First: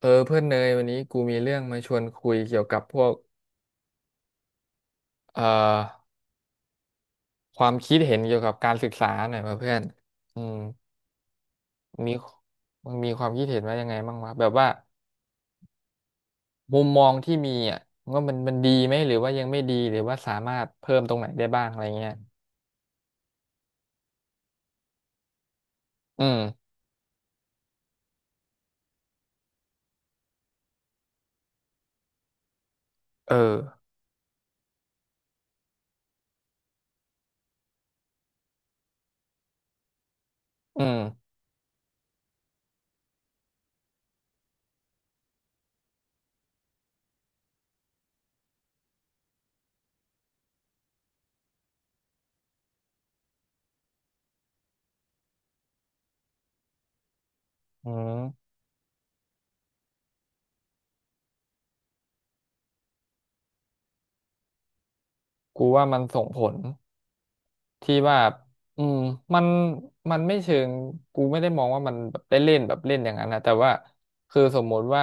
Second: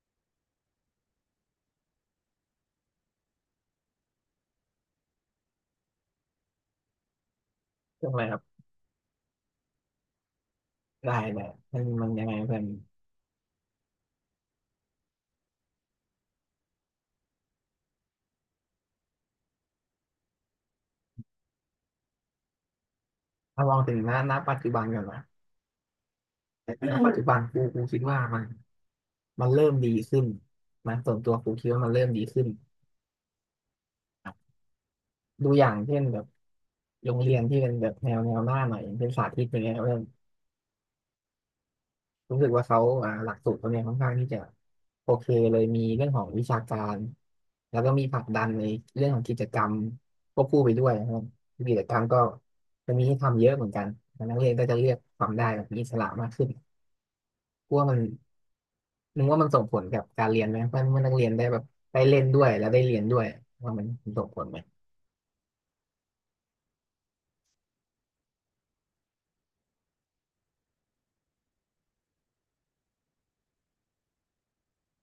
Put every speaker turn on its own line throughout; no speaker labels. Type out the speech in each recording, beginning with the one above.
เออเพื่อนเนยวันนี้กูมีเรื่องมาชวนคุยเกี่ยวกับพวกเอ่อความคิด
ช่วง
เห็
อะ
น
ไรค
เกี่ย
รั
วกับ
บ
การศึกษาหน่อยมาเพื่อนอืม
ได้เลยมัน
มี
ยังไงเพื่อน
มึงมีความคิดเห็นว่ายังไงบ้างวะแบบว่ามุมมองที่มีอ่ะว่ามันดีไหมหรือว่ายังไม่ดีหรือว่าสามารถเพิ่มตรงไหนได้บ้างอะไรเงี้ย
ถ้ามองถึงหน้าปัจจุบันก่อนนะ
อืม
หปัจจุบันกูคิดว่ามันเริ่มดีขึ้นนะส่วนตัวกูคิดว่ามันเริ่มดีขึ้น
เออ
ครับดูอย่างเช่นแบบโรงเรียนที่เป็นแบบแนวหน้าหน่อยอย่างเป็นสาธิตอย่างเงี้ยเพื่อน
อืม
รู้สึกว่าเขาหลักสูตรเขาเนี่ยค่อนข้างที่จะโอเคเลยมีเรื่องของวิชาการแล้วก็มีผลักดันในเรื่องของกิจกรรมควบคู่ไปด้วยนะครับกิจกรรมก็จะมีให้ทำเยอะเหนัมือนกันนักเรียนก็จะเลือกทำได้แบบมีอิสระมากขึ้น กลัว
อื
มัน
ม
นึกว่ามันส่งผลกับการเรียนไหมว่าเมื่อนักเรียนได้แบบได้เล่นด้วยแล้วได้เรียนด้วยว่ามันส่งผลไหม
กูว่ามันส่งผล ที่ว่าอืมมันมันไม่เชิงกูไม่ได้มองว่ามันแบบได้เล่นแบบเล่นอย่างนั้นนะแต่ว่าคือสมมุติว่า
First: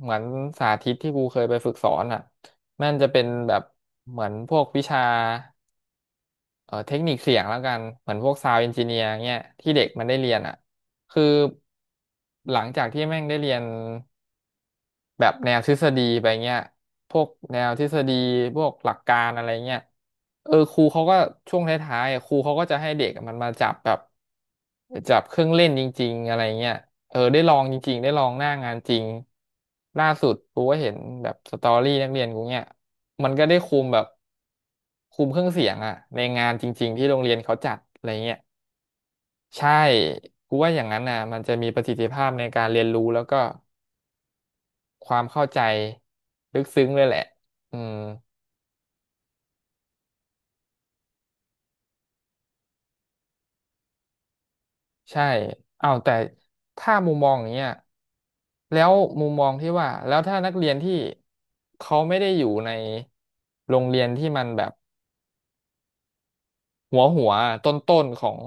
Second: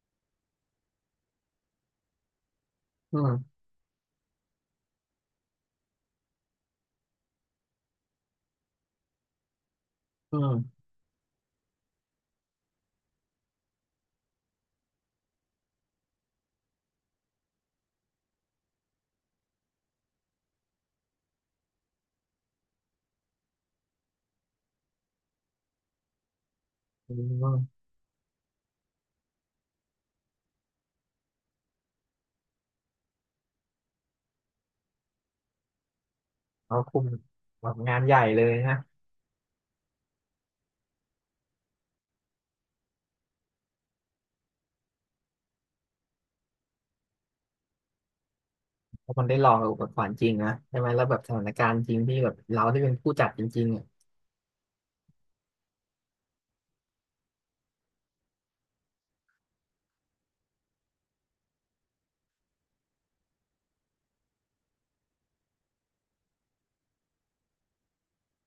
เหมือนสาธิตที่กูเคยไปฝึกสอนอ่ะมันจะ
อื
เป็น
ม
แบบเหมือนพวกวิชาเทคนิคเสียงแล้วกันเหมือนพวกซาว n d เอนจิเนียร์เงี้ยที่เด็กมันได้เรี
อื
ยนอ่ะ
ม
คือหลังจากที่แม่งได้เรียน แบบแนวทฤษฎีไปเงี้ยพวกแนวทฤษฎีพวกหลักการอะไรเงี้ยเออครูเขาก็ช่วงท้ายๆอะครูเขาก็จะให้เด็กมันมาจับแบบจับเครื่องเล่นจริงๆอะไรเงี้ย
อื
เออได้ลองจ
ม
ริงๆได้ลองหน้างานจริงล่าสุดกูก็เห็นแบบสตอรี่นักเรียนกูเนี่ยมันก็ได้คุมแบบคุมเครื่องเสียงอะในงานจ
เขา
ริงๆ
คุ
ที่
ม
โรงเรียนเขา
แบ
จั
บ
ด
งาน
อะไร
ใหญ่
เงี้ย
เลยนะ
ใช่กูว่าอย่างนั้นนะมันจะมีประสิทธิภาพในการเรียนรู้แล้วก็ ความเข้าใจลึกซึ้งเลยแหละ อืม
เพราะมันได้ลองกับอุปกรณ์จริงนะใช่ไหมแล้วแบบสถานการณ์จริงที่แบบเราได้เป็นผู้จัดจริงๆอะ
ใช่อ้าวแต่ถ้ามุมมองอย่างเงี้ยแล้วมุมมองที่ว่า แล้วถ้านักเรียนที่เขาไม่ได้อยู่ในโรงเรียนที่มันแบบหัวต้นๆของ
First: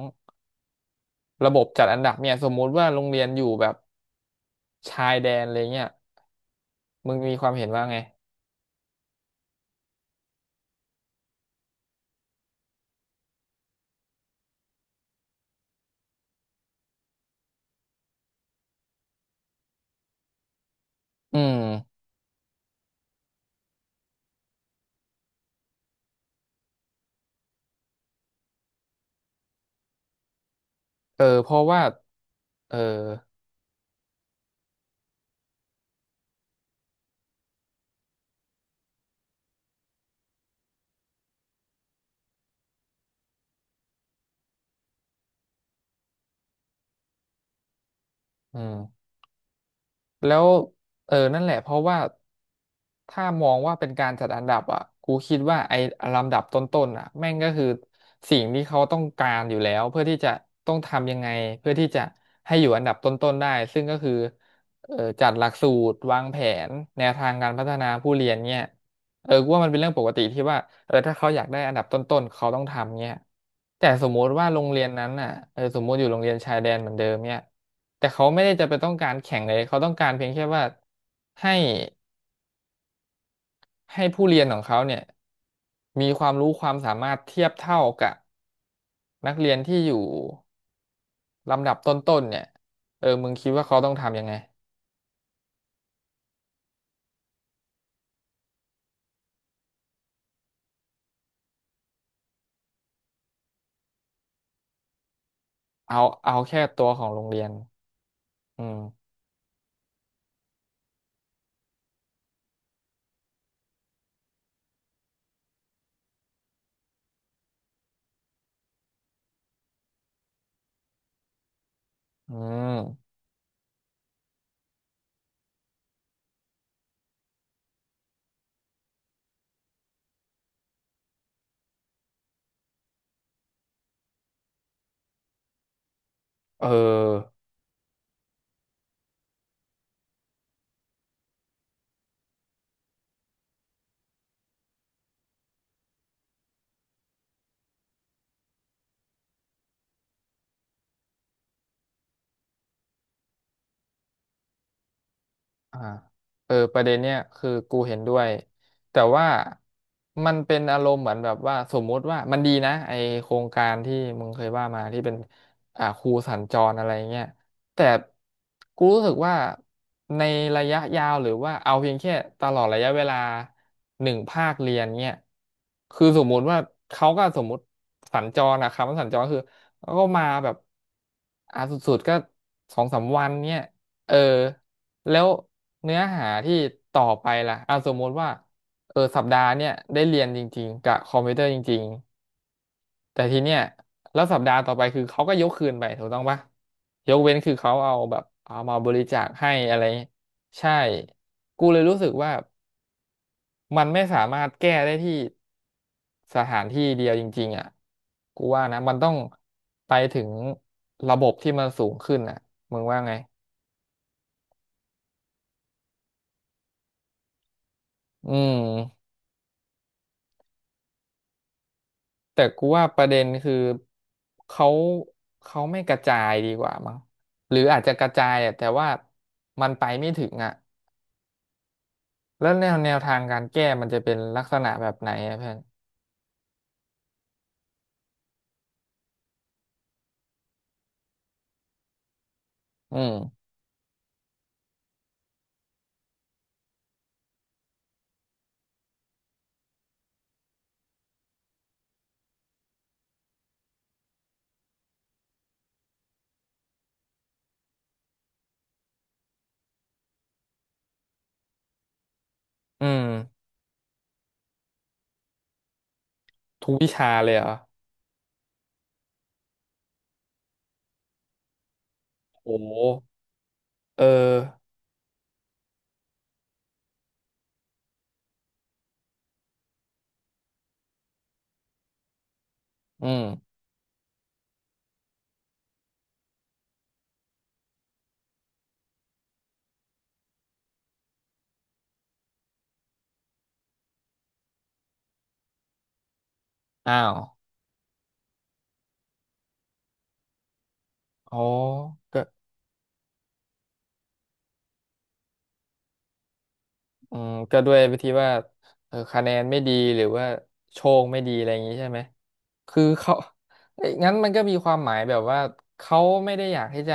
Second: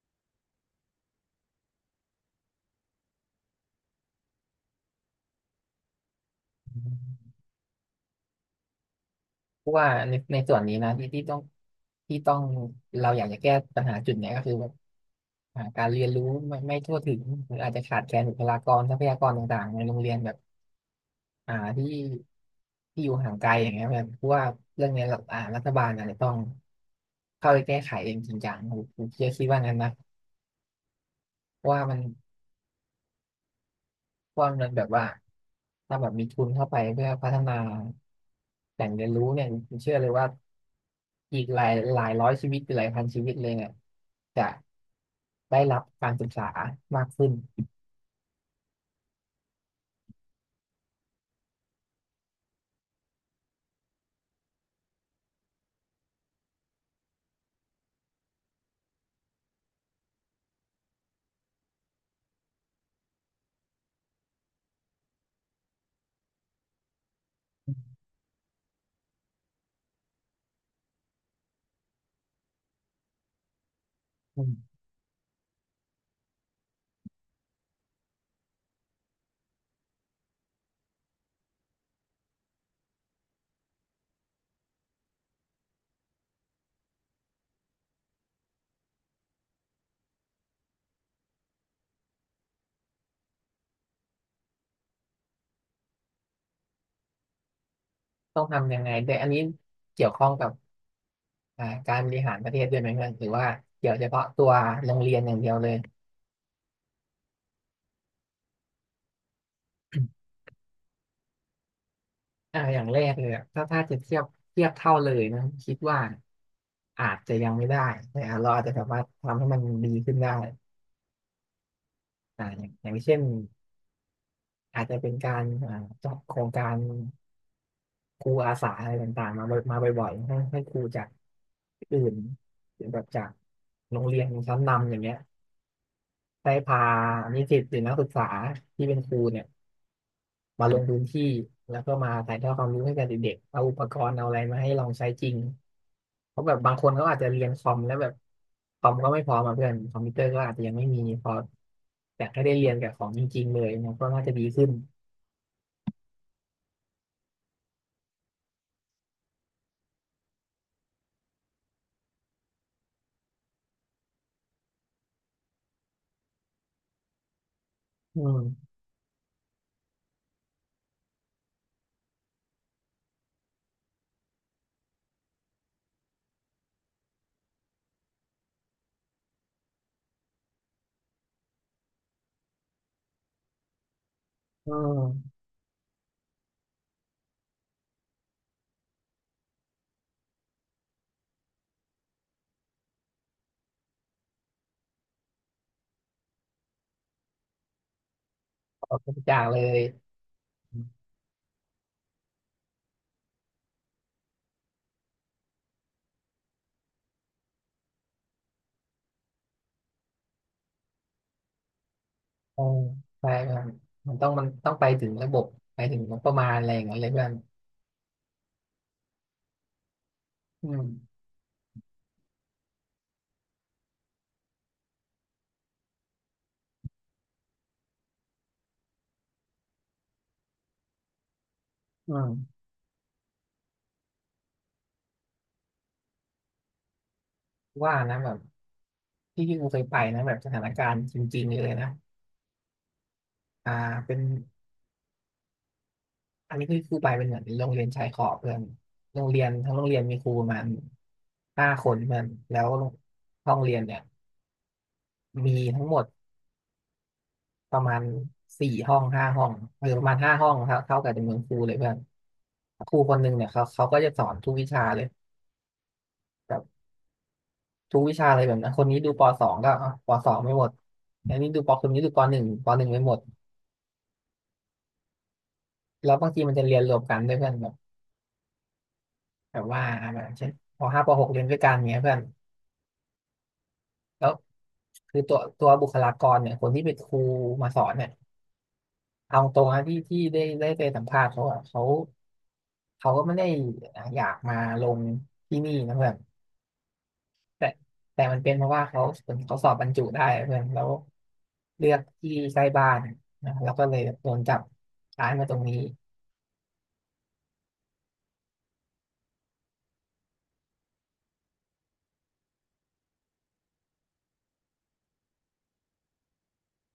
ระบบจัดอันดับเนี่ยสมมุติว่าโรงเรียนอยู่แบบชายแดนอะไรเงี้ยมึงมีความเห็นว่าไง
เพราะว่าในส่วนนี้นะที่ต้องเราอยากจะแก้ปัญหาจุดเนี้ยก็คือแบบการเรียนรู้ไม่ทั่วถึงหรืออาจจะขาดแคลนบุคลากรทรัพยากรต่างๆในโรงเรียนแบบ
อื
อ่าที่
ม
ที่อยู่ห่างไกลอย่างเงี้ยเพอนเพราะว่าเรื่องเนี้ยเรารัฐบาลอาจจะต้องเข้าไปแก้ไขเองจริงจังผมเชื่อคิดว่างั้นนะ
เออเพราะ
เพราะ
ว่า
ว่ามัน
เออ
เพราะว่ามันแบบว่าถ้าแบบมีทุนเข้าไปเพื่อพัฒนาแหล่งเรียนรู้เนี่ยผมเชื่อเลยว่าอีกหลายร้อยชีวิตหรือหลายพันชีวิตเลยเนี่ยจะได้รับการศึกษามากขึ้น
อืม แล้วเออนั่นแหละเพราะว่าถ้ามองว่าเป็นการจัดอันดับอ่ะกูคิดว่าไอ้ลำดับต้นๆอ่ะแม่งก็คือสิ่งที่เขาต้องการอยู่แล้วเพื่อที่จะต้องทำยังไงเพื่อที่จะให้อยู่อันดับต้นๆได้ซึ่งก็คือเออจัดหลักสูตรวางแผนแนวทางการพัฒนาผู้เรียนเนี่ย เออกูว่ามันเป็นเรื่องปกติที่ว่าเออถ้าเขาอยากได้อันดับต้นๆเขาต้องทำเงี้ยแต่สมมุติ
อื
ว่า
ม
โรงเรียนนั้นน่ะเออสมมุติอยู่โรงเรียนชายแดนเหมือนเดิมเนี่ยแต่เขาไม่ได้จะไปต้องการแข่งเลยเขาต้องการเพียงแค่ว่าให้ผู้เรียนของเขาเนี่ยมีความรู้ความสามารถเทียบเท่ากับนักเรียนที่อยู่ลำดับต้นๆเนี่ยเออมึงคิดว่าเขาต้องทำยังไง
ต้องทำยังไงด้วยอันนี้เกี่ยวข้องกับ การบริหารประเทศด้วยไหมเพื่อนหรือว่าเกี่ยวเฉพาะตัวโรงเรียนอย่างเดียวเลย
เอาเอาแค่ตัวของโรงเรียนอืม
อย่างแรกเลยอะถ้าจะเทียบเทียบเท่าเลยนะคิดว่าอาจจะยังไม่ได้แต่เราอาจจะสามารถทำให้มันดีขึ้นได้
อื
อย่าง
ม
เช่นอาจจะเป็นการจัดโครงการครูอาสาอะไรต่างๆมาบ่อยมาบ่อยๆให้ครูจากอื่นหรือแบบจากโรงเรียนชั้นนำอย่างเงี้ยได้
เ
พา
ออ
นิสิตหรือนักศึกษาที่เป็นครูเนี่ย มาลงพื้นที่แล้วก็มาถ่ายทอดความรู้ให้กับเด็กๆเอาอุปกรณ์เอาอะไรมาให้ลองใช้จริงเพราะแบบบางคนเขาอาจจะเรียนคอมแล้วแบบคอมก็ไม่พร้อมาเพื่อนคอมพิวเตอร์ก็อาจจะยังไม่มีพออยากให้ได้เรียนกับของจริงๆเลยเนี่ยก็น่าจะดีขึ้น
อ่าเออประเด็นเนี้ยคือกูเห็นด้วยแต่ว่ามันเป็นอารมณ์เหมือนแบบว่าสมมุติว่ามันดีนะไอโครงการที่มึงเคยว่ามาที่เป็นครูสัญจรอะไรเงี้ยแต่
อืม
กูรู้สึกว่าในระยะยาวหรือว่าเอาเพียงแค่ตลอดระยะเวลาหนึ่งภาคเรียนเนี่ยคือสมมุติว่าเขาก็สมมุติสัญจรอะคำว่าสัญจรคือเขาก็มาแบบสุดๆก็สองสามวันเนี่ยเออ
อื
แล้ว
ม
เนื้อหาที่ต่อไปล่ะอ่ะสมมติว่าเออสัปดาห์เนี่ยได้เรียนจริงๆกับคอมพิวเตอร์จริงๆแต่ทีเนี้ยแล้วสัปดาห์ต่อไปคือเขาก็ยกคืนไปถูกต้องปะยกเว้นคือเขาเอาแบบเอามา
ข
บ
อบ
ริ
คุณ
จาค
จาก
ให้
เล
อะไร
ย
เงี้ยใช่กูเลยรู้สึกว่ามันไม่สามารถแก้ได้ที่สถานที่เดียวจริงๆอ่ะกูว่านะมันต้องไปถึงระบบที่มันสูงขึ้นอ่ะ
อื
มึ
ม
งว่าไง
ใช่ครับมันต้องไปถึงระบบไปถึงงบประมาณอะไรอย่างเงี้ยเลยเพื่อน
อืม
อืม
แต่กูว่าประเด็นคือเขาเขาไม่กระจายดีกว่ามั้งหรืออาจจะกระจายอะแต่ว่ามันไปไม่ถึงอ่ะ
อื
แล้ว
ม
แนวทางการแก้มันจะเป็นลักษณะแบบไหนอะเพื่อน
ว่านะแบบที่กูเคยไปนะแบบสถานการณ์จริงๆเลยนะ
อืม
อ่าเป็น อันนี้คือครูไปเป็นเหมือนโรงเรียนชายขอบเพื่อนโรงเรียนทั้งโรงเรียนมีครูประมาณห้าคนเพื่อนแล้วห้องเรียนเนี่ยมีทั้งหมดประมาณสี่ห้องห้าห้องหรือประมาณห้าห้องครับเท่ากับจำนวนครูเลยเพื่อน
อื
ครู
ม
คนหนึ่งเนี่ยเขาก็จะสอนทุกวิชาเลยแบบ
ทุกวิชาเลยเหรอ
ทุกวิชาเลยแบบนั้นคนนี้ดูปสองก็อ่ะปสองไม่หมดอันนี้ดูปคนนี้ดูปหนึ่ง
โอ้โห
ปหนึ่งไม่หมด
เออ
แล้วบางทีมันจะเรียนรวมกันด้วยเพื่อนแบบแบบว่าแบบเช่นปห้าปหกเรียนด้วยกันเงี้ยเพื่อน
อืม
แล้วคือตัวบุคลากรเนี่ยคนที่เป็นครูมาสอนเนี่ยเอาตรงนะที่ได้ไปสัมภาษณ์เขาอะเขาก็ไม่ได้อยากมาลงที่นี่นะเพื่อน
อ้าว
แต่แต่มันเป็นเพราะว่าเขาเขาสอบบรรจุได้เพื่อนแล้ว
อ๋อ
เลือก
ก็
ที่ใกล้บ้านนะแล้วก็เลยโดนจับย้ายมาตรงนี้
อืมก็ด้วยวิธีว่าเออคะแนนไม่ดีหรือว่าโชคไม่ดีอะไรอย่างนี้ใช่ไหมคือเขาเอ้ยงั้นมันก็มีความหมายแบบว่าเขาไม่ได้อยากที่จะ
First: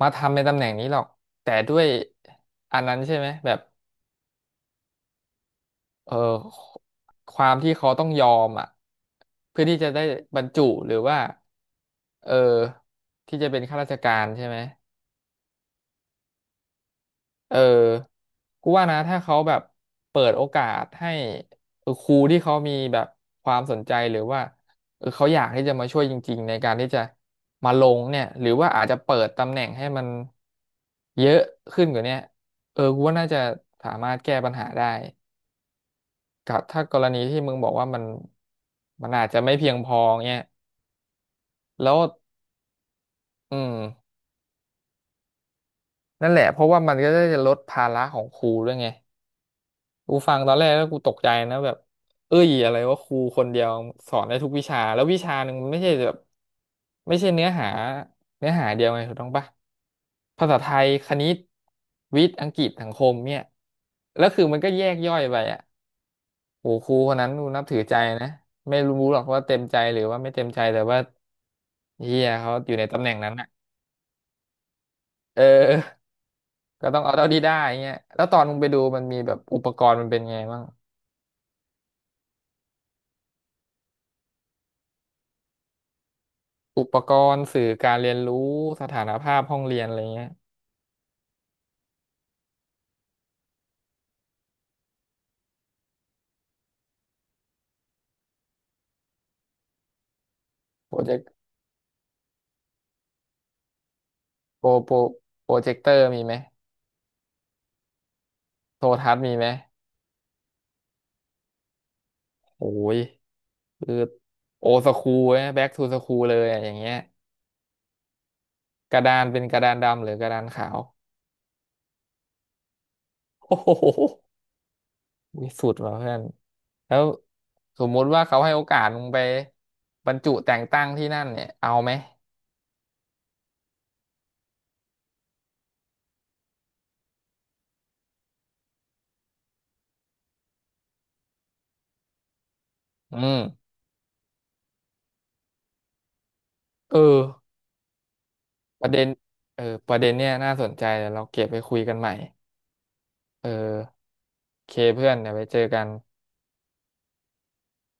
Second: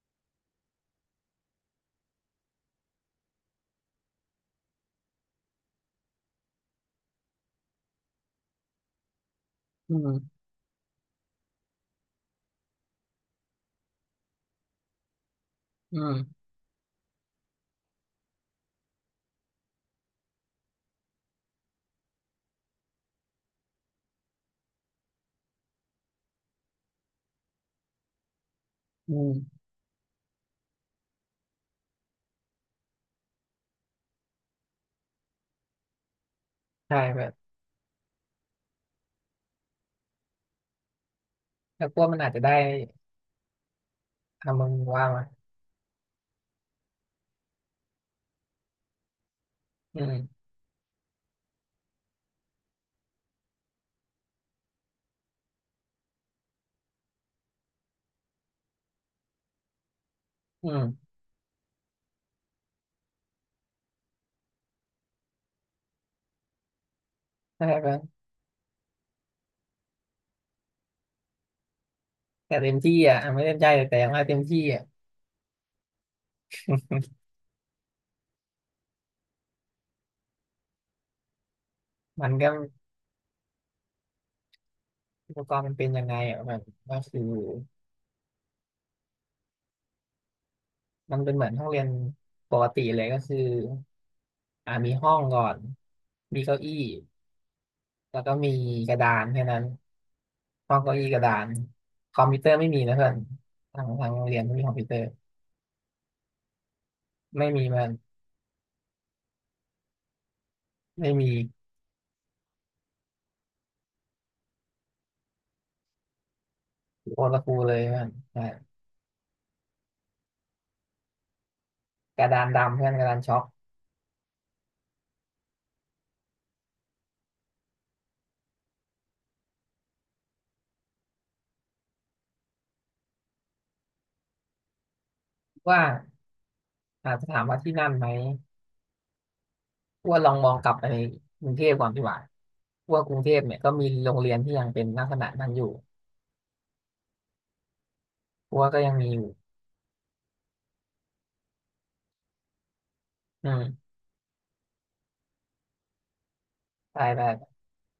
มาทำในตำแหน่งนี้หรอกแต่ด้วยอันนั้นใช่ไหมแบบเออความที่เขาต้องยอมอ่ะเพื่อที่จะ
อื
ได้
ม
บรรจุหรือว่าเออที่จะเป็นข้าราชการใช่ไหม
อืม
เออกูว่านะถ้าเขาแบบเปิดโอกาสให้เออครูที่เขามีแบบความสนใจหรือว่าเออเขาอยากที่จะมาช่วยจริงๆในการที่จะมาลงเนี่ยหรือว่าอาจจะ
อื
เปิดตำแห
ม
น่งให้มันเยอะขึ้นกว่าเนี้ยเออกูว่าน่าจะสามารถแก้ปัญหาได้กับถ้าก
ใช่
รณี
เพื่อน
ที่มึงบอกว่ามันอาจจะไม่เพียงพอเนี่ย
แล้ว
แล้ว
พวกมันอาจจะได้
อืม
ทำมึงว่ามา
นั่นแหละเพราะว่ามันก็จะลดภาระของครูด้วยไง
อื
กู
ม
ฟังตอนแรกแล้วกูตกใจนะแบบเอ้ยอะไรว่าครูคนเดียวสอนได้ทุกวิชาแล้ววิชาหนึ่งมันไม่ใช่แบบไม่ใช่เนื้อหาเนื้อหาเดียวไงถูกต้องปะภาษาไท
อื
ย
ม
คณิตวิทย์อังกฤษสังคมเนี่ยแล้วคือมันก็แยกย่อยไปอ่ะโหครูคนนั้นกูนับ
ใช่
ถือ
เพื่
ใจ
อน
นะไม่รู้หรอกว่าเต็มใจหรือว่าไม่เต็มใจแต่ว่าเฮียเขา
แต่
อ
เต็
ยู่
ม
ใน
ที่
ตำแหน่ง
อ่ะ
นั้น
ไม่
อ่ะ
เต็มใจแต่อย่างว่าเต็มที่อ่ะ
เออก็ต้องเอาเท่าที่ได้เงี้ยแล้วตอนมึงไปดูมันมีแบบอุปกรณ์มันเป็นไงบ้าง
มันก็ อุปกรณ์มันเป็นยังไงอ่ะแบบ
อุป
ก็
ก
คือ
รณ์สื่อการเรียนรู้สถานภาพห้องเรียนอะไรเงี้ย
มันเป็นเหมือนห้องเรียนปกติเลยก็คือมีห้องก่อนมีเก้าอี้แล้วก็มีกระดานแค่นั้นห้อง
โป
เก้า
ร
อี้
เจ
ก
ก
ระ
ต์
ดานคอมพิวเตอร์ไม่มีนะเพื่อนทางโรงเรียนไม่
โป
มี
ร
คอมพิว
โป
เต
ร
อร์
โปรเจคเตอร์มีไหม
ไม่มีมัน
โทรทัศน์มีไหม
ไม่มี
โอ้ยคือโอสคูลแบ็กทูสคูลเลยอะอย่างเงี้ย
โอตะกูเลยมันใช่
กระดานเป็นกระดานดำหรือกระดานขาว
กระดานดำเพื่อนกระดานช็อก
โอ้โหวิสุดว่ะเพื่อนแล้วสมมุติว่าเขาให้โอกาสมึงไปบรรจุแต่งตั้งที่นั่นเนี่ยเอาไหม
ว่าอาจจะถามว่าที่นั่นไหมว่าลองมองกลับไปในกรุงเทพก่อนดีกว่าว่าก
อื
รุงเทพเนี่ย
ม
ก็มีโรงเรียนที่ยังเป็นลักษณะนั้นอยู่
เออ
กูว่าก็
ประ
ยัง
เด็น
มีอยู่
เออประเด็นเนี่ยน่าสนใจเดี๋ยวเราเก็บไปคุยกันใหม่เอ
อื
อ
ม
เคเพื่อนเดี๋ยวไปเจอกัน
ไปไป